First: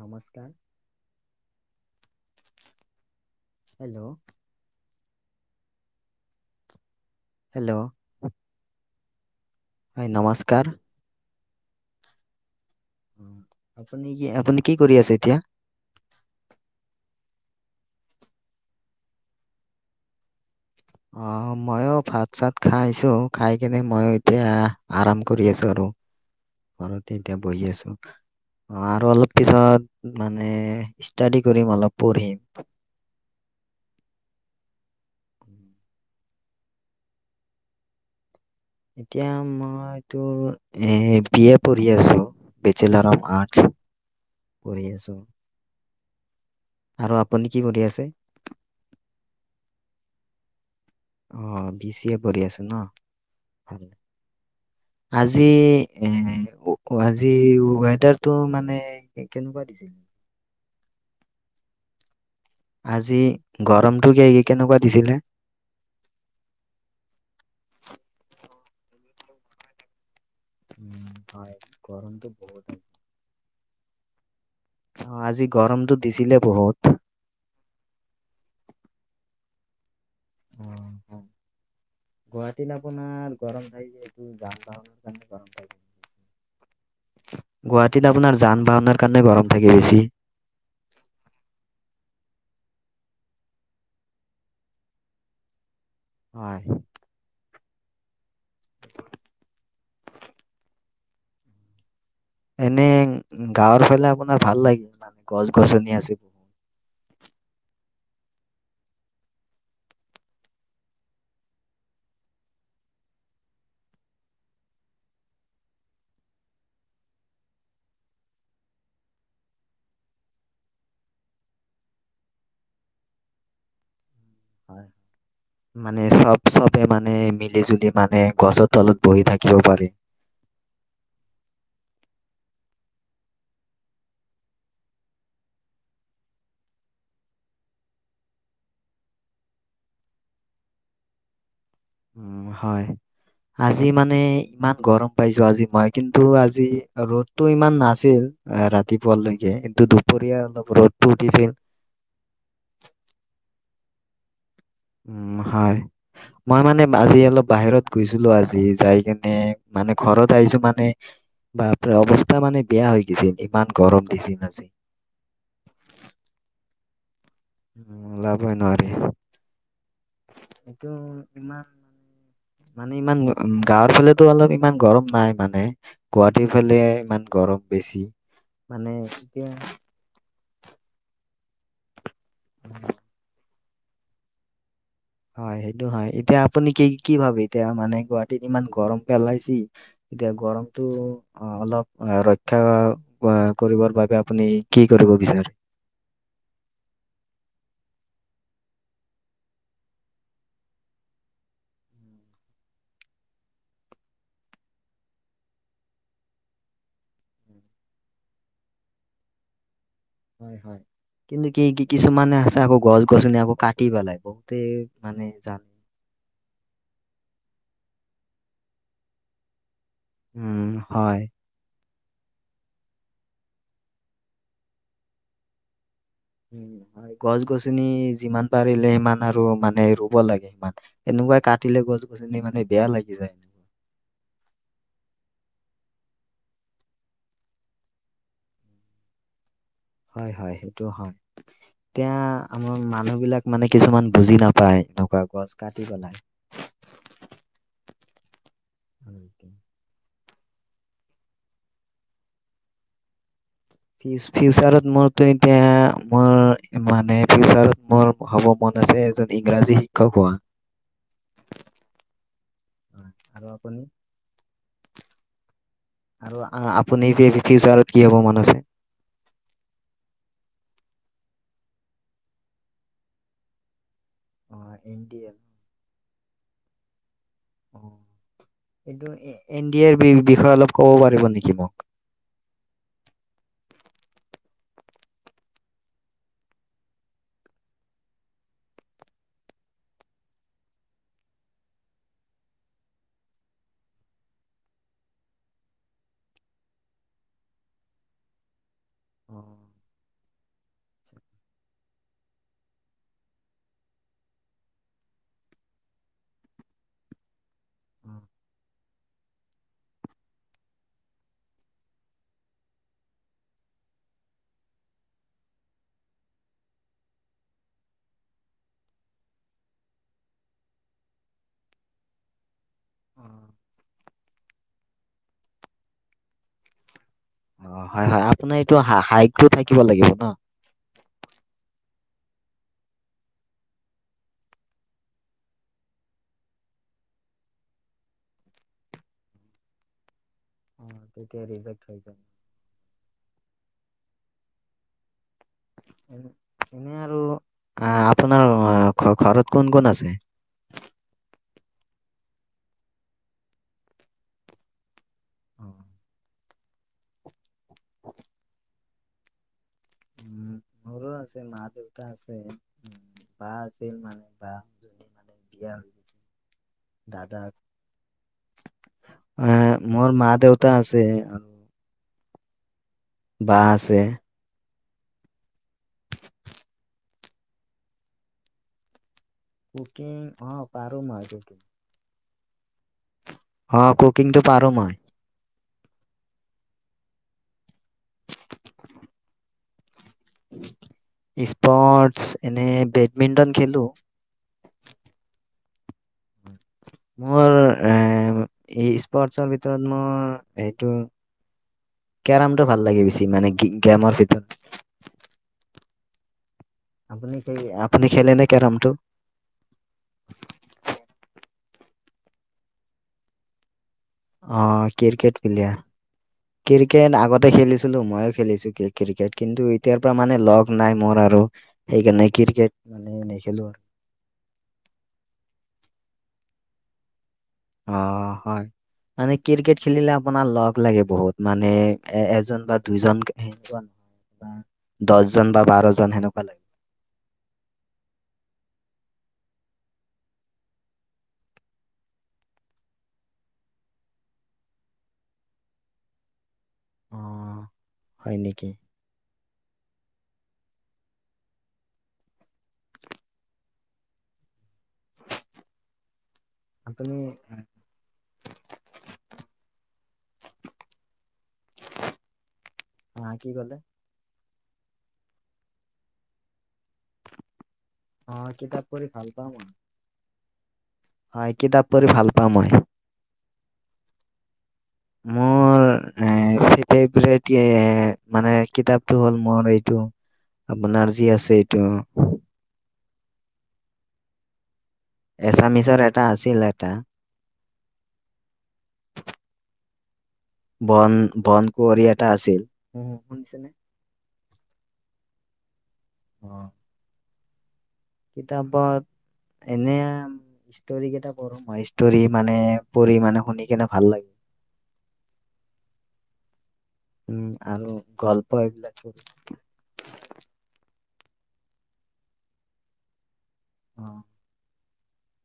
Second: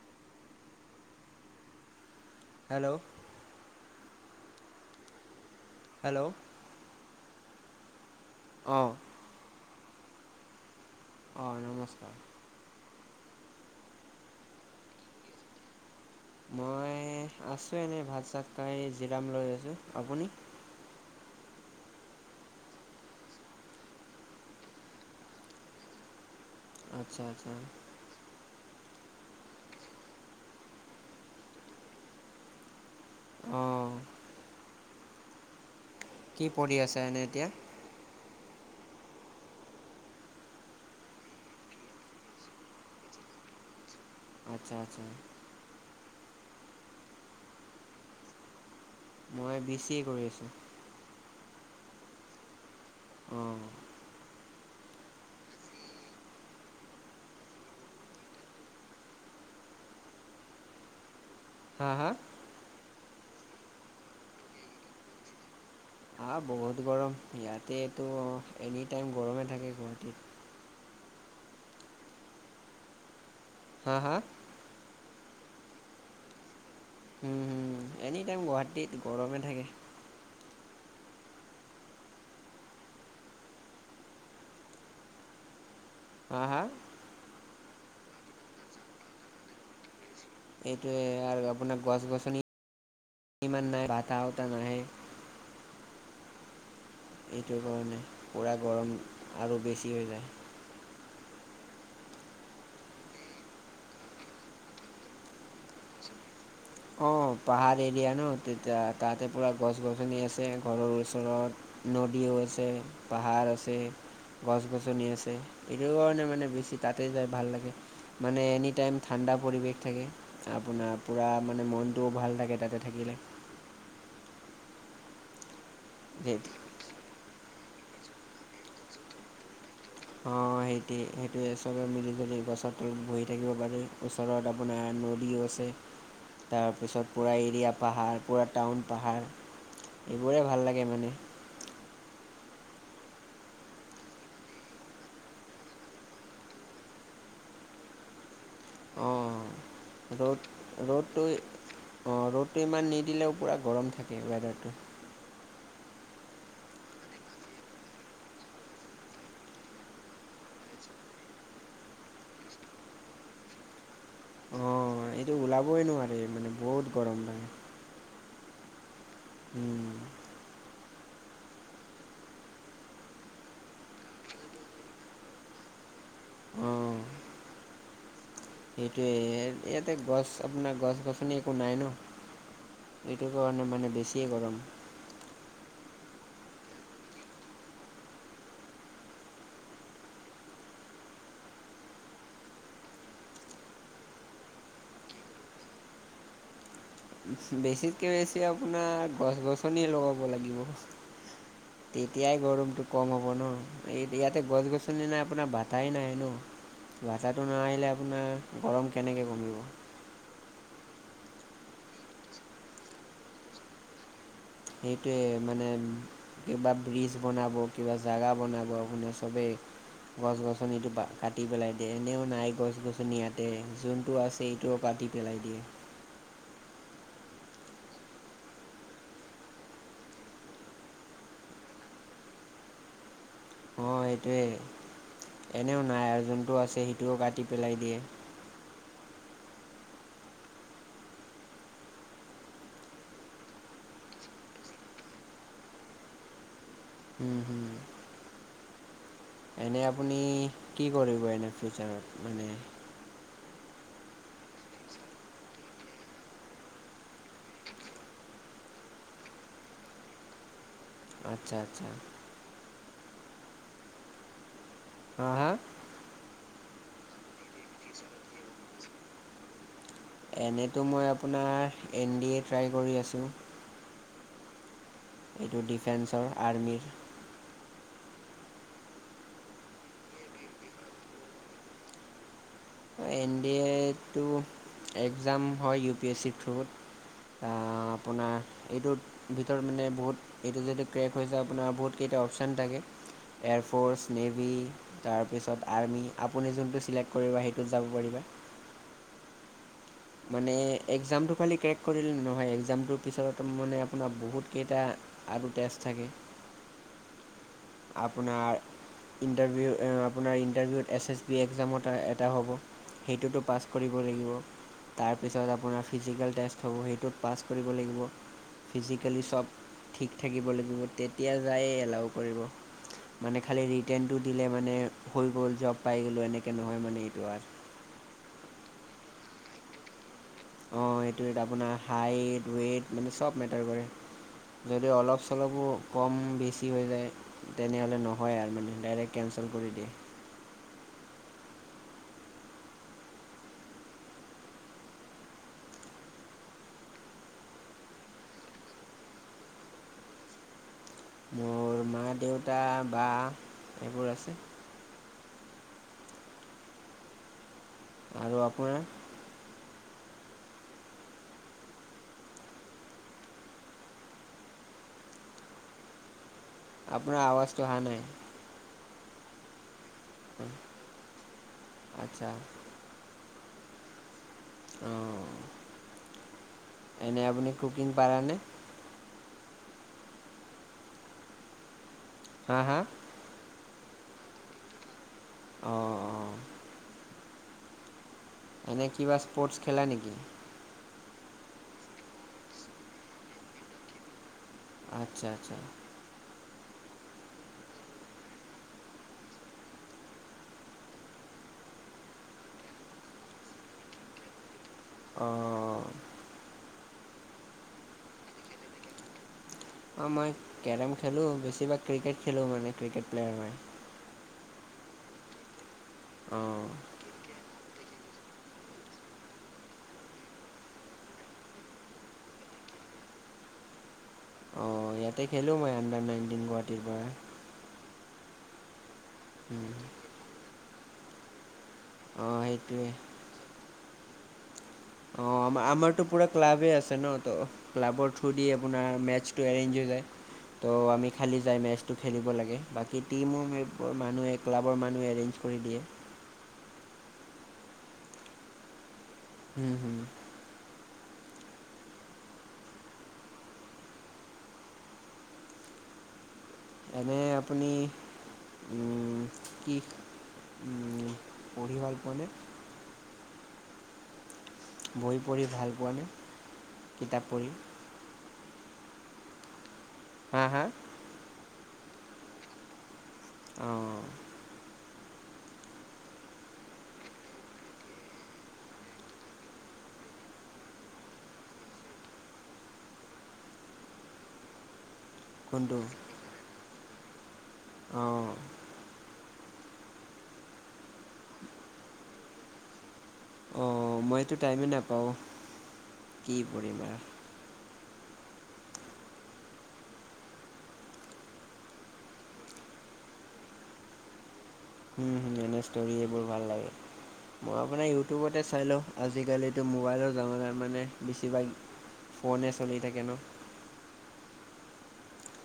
নমস্কাৰ, hello! Hello! Hello! Hello! অঁ। হয়, নমস্কাৰ অঁ, নমস্কাৰ অ, আপুনি কি, আপুনি কি কৰি আছে এতিয়া? মই আছোঁ এনেই। ভাত-চাত খাই জিৰাম লৈ আছোঁ। আপুনি? অঁ, মইও ভাত-চাত খাই আহিছোঁ। খাই কিনে মইও এতিয়া আৰাম কৰি আছো আৰু। ঘৰতে আচ্ছা এতিয়া আচ্ছা বহি আছোঁ। অঁ আৰু অলপ পিছত মানে ষ্টাডি কৰিম অলপ পঢ়িম। অঁ। কি পঢ়ি আছা এনেই এতিয়া? এতিয়া মই মইতো এ বি এ পঢ়ি আছোঁ। বেচেলৰ অফ আৰ্টছ আচ্ছা, আচ্ছা। আৰু আপুনি কি কৰি আছে? মই বি চি এ কৰি আছোঁ। অঁ, বি চি এ পঢ়ি আছ ন'? অঁ ভাল। আজি এ ৱ আজি ৱ ৱেডাৰটো মানে এ কেনেকুৱা দিছিল? হাঁ, হাঁ। আজি গৰমটো কি কি কেনেকুৱা দিছিলে? আহ্হা, বহুত গৰম। ইয়াতেটো এনিটাইম গৰমেই থাকে গুৱাহাটীত। উম, হয় গৰমটো বহুত থাকে। হাঁ, হাঁ? অঁ, আজি গৰমটো দিছিলে বহুত। উম, উম এনিটাইম গুৱাহাটীত গৰমে থাকে। অঁ, অঁ। গুৱাহাটীত আপোনাৰ গৰম থাকে এইটো যান-বাহনৰ কাৰণে গৰম থাকে। হাঁ, হাঁ? গুৱাহাটীত আপোনাৰ যান বাহনৰ কাৰণে গৰম থাকে বেছি। সেইটোৱে আৰু আপোনাৰ গছ গছনি ইমান নাই, বতাহ উতাহ নাই। হয়। সেইটো কাৰণে পোৰা গৰম, আৰু বেছি হৈ যায়। এনে গাঁৱৰ ফালে আপোনাৰ ভাল লাগে মানে গছ গছনি আছে। বহুত। অঁ, পাহাৰ এৰিয়া ন তেতিয়া তাতে পুৰা গছ গছনি আছে ঘৰৰ ওচৰত। নদীও আছে পাহাৰ আছে। গছ গছনি আছে এইটো কাৰণে মানে বেছি তাতে যায় ভাল লাগে। মানে এনি টাইম ঠাণ্ডা পৰিৱেশ থাকে আপোনাৰ পোৰা মানে মানে মনটোও ভাল লাগে তাতে থাকিলে। হয়। মানে চব চব, চবেই মানে মিলি জুলি মানে গছৰ তলত বহি থাকিব পাৰি। অঁ, সেইটোৱে সেইটোৱে চবেই মিলি জুলি গছৰটো বহি থাকিব পাৰি। ওচৰত আপোনাৰ নদীও আছে। তাৰপিছত পুৰা এৰিয়া পাহাৰ পুৰা টাউন পাহাৰ। এইবোৰে ভাল লাগে মানে। উম হয়। আজি মানে ইমান গৰম পাইছো আজি মই কিন্তু আজি ৰ'দটো ইমান নাছিল। এ ৰাতিপুৱা লৈকে। কিন্তু অঁ ৰ'দ দুপৰীয়া অলপ ৰ'দটো উঠিছিল। অঁ, ৰ'দটো ইমান নিদিলেও পুৰা গৰম থাকে ৱেডাৰটো। উম হয়। মই মানে আজি অলপ বাহিৰত গৈছিলো আজি যাই কিনে মানে ঘৰত আহিছো মানে বাপৰে অৱস্থা মানে বেয়া হৈ গৈছিল, ইমান গৰম দিছিল আজি। কতো ওলাবই নোৱাৰে মানে বহুত গৰম লাগে। উম ওলাবই নোৱাৰি। উম। সেইটো ইমান মানে ইমান গাঁৱৰ ফালেতো অলপ ইমান গৰম নাই মানে। গুৱাহাটীৰ ফালে অঁ ইমান গৰম বেছি। মানে সেইটোৱে এতিয়া ইয়াতে গছ আপোনাৰ গছ গছনি একো নাই ন। এইটোৰ কাৰণে মানে বেছিয়ে গৰম। হয় সেইটো হয়। এতিয়া আপুনি কি কি ভাবে এতিয়া মানে গুৱাহাটীত ইমান গৰম পেলাইছি? এতিয়া গৰমটো অ', অলপ ৰক্ষা কৰিবৰ বাবে আপুনি কি কৰিব বিচাৰে? বেছিতকে বেছি আপোনাৰ গছ গছনি লগাব লাগিব। [inaudible] তেতিয়াই গৰমটো কম হ'ব ন এই ইয়াতে গছ গছনি নাই আপোনাৰ বাতাই নাই ন। বাতাহটো নাহিলে আপোনাৰ গৰম কেনেকৈ কমিব? হয় হয়। কিন্তু কি কি কিছুমানে আছে আকৌ গছ গছনি আকৌ কাটি পেলাব। সেইটোৱে মানে কিবা ব্ৰিজ বনাব কিবা জাগা বনাব আপোনাৰ চবেই গছ উম গছনিটো বা হয় কা টি পেলাই দিয়ে, এনেও নাই গছ গছনি ইয়াতে, যোনটো আছে সেইটোও কাটি পেলাই দিয়ে। উম হয়। গছ গছনি যিমান পাৰিলে সিমান আৰু মানে ৰুব লাগে মানে। এনেকুৱা কাটিলে গছ গছনি মানে বেয়া লাগি যায়। অ', সেইটোৱেই, এনেও নাই আৰু যোনটো আছে সেইটোও কাটি পেলাই দিয়ে। হয় হয়, সেইটো হয়। এতিয়া আমাৰ মানুহ বিলাক মানে কিছুমান বুজি নাপায়, এনেকুৱা গছ কাটি পেলাই। উম হুম। [inaudible] এনে আপুনি, কি কৰিব এনে ফিউচাৰত মানে ফিউচাৰত মোৰতো এতিয়া মোৰ, মানে ফিউচাৰত মোৰ হ'ব মন আছে, এজন ইংৰাজী শিক্ষক হোৱা। আচ্ছা আচ্ছা। হয় আৰু আপুনি? হা হা? আৰু আ আপুনি এ ফি ফিউচাৰত কি হ'ব মন আছে? এনেতো মই আপোনাৰ এন ডিয়ে ট্ৰাই কৰি আছোঁ। অ', এন ডি এ? এইটো ডিফেন্সৰ আৰ্মীৰ। অ এন ডি এৰ বি বিষয়ে অলপ ক'ব পাৰিব নেকি মোক? এন ডি এ টো, এক্জাম হয়, ইউ পি এছ চিৰ থ্ৰুত। আ আপোনাৰ এইটোত ভিতৰত মানে বহুত, এইটো যদি ক্ৰেক হৈ যায় আপোনাৰ বহুত কেইটা অপচন থাকে। এয়াৰফ'ৰ্চ, নেভি, তাৰপিছত আৰ্মি আপুনি যোনটো চিলেক্ট কৰিব সিটো [unintelligible] [inaudible] মানে এক্জামটো খালি ক্ৰেক কৰিলে নহয়, এক্জামটোৰ পিছত মানে আপোনাৰ বহুতকেইটা আৰু টেষ্ট থাকে। [inaudible] আপোনাৰ ইণ্টাৰভিউ এ আপোনাৰ ইণ্টাৰভিউত, এছ এছ বি এক্সাম ত এটা হ'ব। সেইটোতো পাছ কৰিব লাগিব। তাৰপিছত আপোনাৰ ফিজিকেল টেষ্ট হ'ব, সেইটোত পাছ কৰিব লাগিব। ফিজিকেলি চব, ঠিক থাকিব লাগিব, তেতিয়া যায় এলাউ কৰিব। মানে খালী ৰিটেনটো দিলে মানে, হৈ গ'ল জব পাই গ'লোঁ, এনেকে নহয় মানে এইটো আৰু। অ', হয় হয়, আপোনাৰ এইটো হ হাইটটো থাকিব লাগিব ন? অ', এইটো আপোনাৰ, হাইট ৱেইট মানে চব মেটাৰ কৰে। যদি অলপ চলপো কম বেছি হৈ যায় তেনেহ'লে নহয় আৰু মানে ডাইৰেক্ট কেনঞ্চেল কৰি দিয়ে। অ', তেতিয়া ৰিজেক্ট হৈ যায়। এনে আৰু, আপোনাৰ ঘ ঘৰত কোন কোন আছে? মোৰ মা দেউতা বা, সেইবোৰ আছে। অ, আৰু আপোনাৰ? উম। মোৰো আছে মা দেউতা আছে, উ বা আছিল মানে বা এতিয়া আপোনাৰ আৱাজটো অহা নাই। আহ, মোৰ মা দেউতা আছে। আচ্ছা। বা আছে। অঁ। এনেই আপুনি কুকিং পাৰা নে। কুকিং অ পাৰো। হা হা অ কুকিং টো পাৰো মই। অঁ অঁ। এনে কিবা স্পৰ্টছ খেলা নেকি। স্পৰ্টছ এনে বেডমিন্টন খেলো। আচ্ছা আচ্ছা। [inaudible] মোৰ এ স্পৰ্টচৰ ভিতৰত মোৰ এইটো কেৰম টো ভাল লাগে বেছি মানে গে গেমৰ ভিতৰত অঁ। আপুনি খেলে নে কেৰমটো। অঁ মই কেৰম খেলোঁ বেছিভাগ ক্ৰিকেট খেলোঁ মানে ক্ৰিকেট প্লেয়াৰ হয়। অ ক্ৰিকেট প্লেয়াৰ। অঁ। ক্ৰিকেট আগতে খেলিছিলো ময়ো খেলিছো ক্ৰিকেট কিন্তু এতিয়াৰ পৰা মানে লগ নাই মোৰ আৰু। সেইকাৰণে ক্ৰিকেট মানে নেখেলো আৰু। অ ইয়াতে খেলো মই আণ্ডাৰ নাইনটিন গুৱাহাটীৰ পৰা। অ হয় মানে উম, ক্ৰিকেট খেলিলে আপোনাৰ লগ লাগে বহুত মানে। এ অঁ এজন বা সেইটোৱে দুইজন এনেকুৱা নহয়। অ দহজন বা আমাৰ আমাৰতো বাৰজন পুৰা সেনেকুৱা লাগে। ক্লাবে আছে ন ত। ক্লাবৰ থ্ৰু দি আপোনাৰ মেটচটো এৰেঞ্জ হৈ যায়। ত' আমি খালি যায় মেচটো খেলিব লাগে বাকী টিমো মানুহে ক্লাবৰ মানুহে এৰেঞ্জ। কৰি দিয়ে। অ হয় নেকি। হম হুম। আপুনি এনে আপুনি। উম কি পঢ়ি ভাল পোৱানে। হা কি কলে। বহি পঢ়ি ভাল পোৱা নে কিতাপ পঢ়ি। অ কিতাপ পঢ়ি ভাল পাওঁ মই। হা, হা। হয়, কিতাপ পঢ়ি ভাল পাওঁ মই। অ'। মোৰ এ। এইফালে দিয়ে, মানে কিতাপটো হ'ল মোৰ এইটো। আপোনাৰ যি আছে এইটো। কোনটো এছামিছৰ এটা আছিল এটা। অ'। বন, বন কুঁৱৰী এটা আছিল। শুনিছেনে অঁ মইতো টাইমেই নাপাওঁ কি কৰিবা। কিতাপত এনেআও। ষ্ট'ৰি কেইটা পঢ়োঁ মই, ষ্ট'ৰি মানে পঢ়ি মানে শুনি কেনে ভাল লাগে। উম এনে ষ্ট'ৰি এইবোৰ ভাল লাগে। উম মই আৰু মানে ইউটিউবতে গল্প চাই এইবিলাক লওঁ পঢ়ো। আজিকালি। ত মোবাইলৰ জামানাৰ মানে বেছিভাগ ফনে চলি থাকে ন? অ'।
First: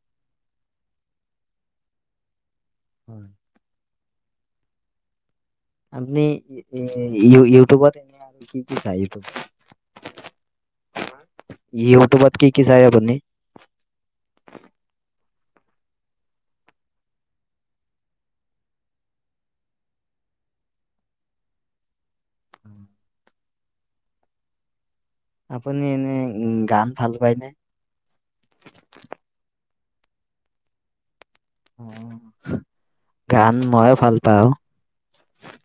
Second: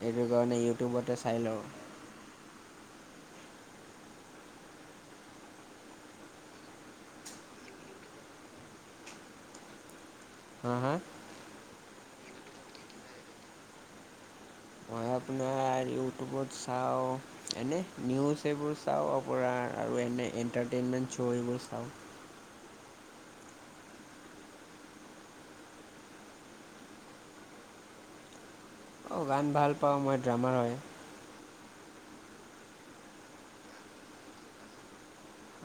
সেইটো কাৰণে ইউটিউবতে চাই লওঁ। হয়। আপনি ই ইউ-ইউটিউবত কি কি চাই, ইউটিউব হা, হা ইউটিউবত কি কি চাই আপুনি? মই আপোনাৰ ইউটিউবত চাওঁ। এনে নিউজ এইবোৰ চাওঁ ৰপৰা আৰু এনে এণ্টাৰটেইনমেণ্ট শ্ব' এইবোৰ চাওঁ। উম। আপুনি এনে গান ভাল পায়নে? অ' গান ভাল পাওঁ, মই ড্ৰামাৰ হয়। অ', গান মইও ভাল পাওঁ।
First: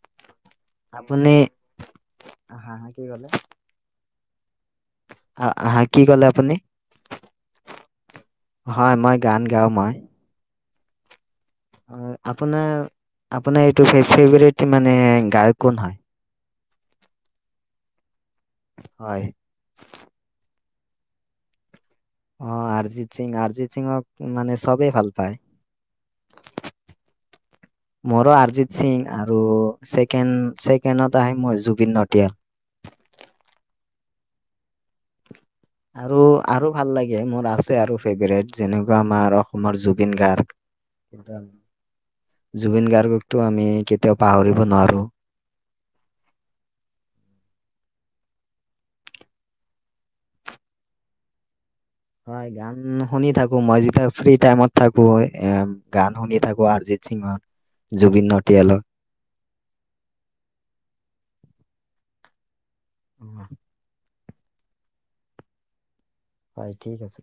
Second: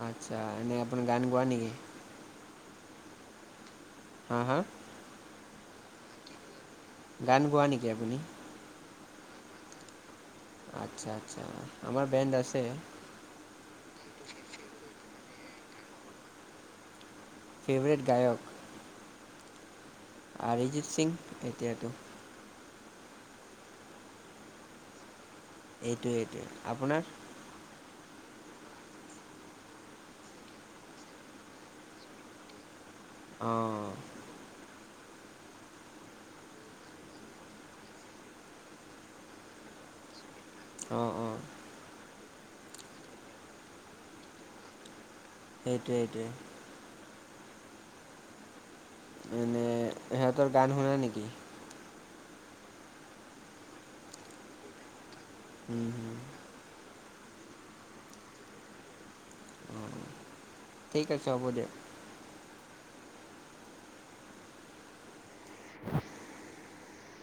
আচ্ছা, এনেই আপুনি গান গোৱা নেকি? হা, হা, হা কি ক'লে? হা, হা আ, আহা, কি ক'লে আপুনি? গান গোৱা নেকি আপুনি? হয়, মই গান গাওঁ মই। আচ্ছা, আচ্ছা আমাৰ বেণ্ড আছে। আপোনাৰ আপোনাৰ এইটো ফে-ফেভৰেট মানে গায়ক কোন হয়? ফেভৰেট গায়ক হয়। আৰ্জিত সিং এতিয়াটো। অ', আৰ্জিত সিং, আৰ্জিত সিঙক মানে চবেই ভাল পায়। এইটোৱে, এইটোৱে আপোনাৰ [unintelligible] মোৰো আৰ্জিত সিং আৰু ছেকেণ্ড, ছেকেণ্ডত আহে মই জুবিন নতীয়াল। অ'। আৰু, আৰু ভাল লাগে মোৰ আছে আৰু ফেভৰেট, যেনেকুৱা আমাৰ অসমৰ জুবিন গাৰ্গ। অ', অ'। জুবিন গাৰ্গকটো আমি কেতিয়াও পাহৰিব নোৱাৰো। সেইটোৱে এইটোৱে। এনে সিহঁতৰ গান শুনা নেকি? হয়, গান শুনি থাকোঁ, মই যেতিয়া ফ্ৰী টাইমত থাকোঁ, এ হুম হুম গান শুনি থাকোঁ আৰ্জিত সিংৰ, জুবিন নটিয়ালৰ ঠিক আছে হ'ব দিয়া। উ [inaudible] হয় ঠিক আছে।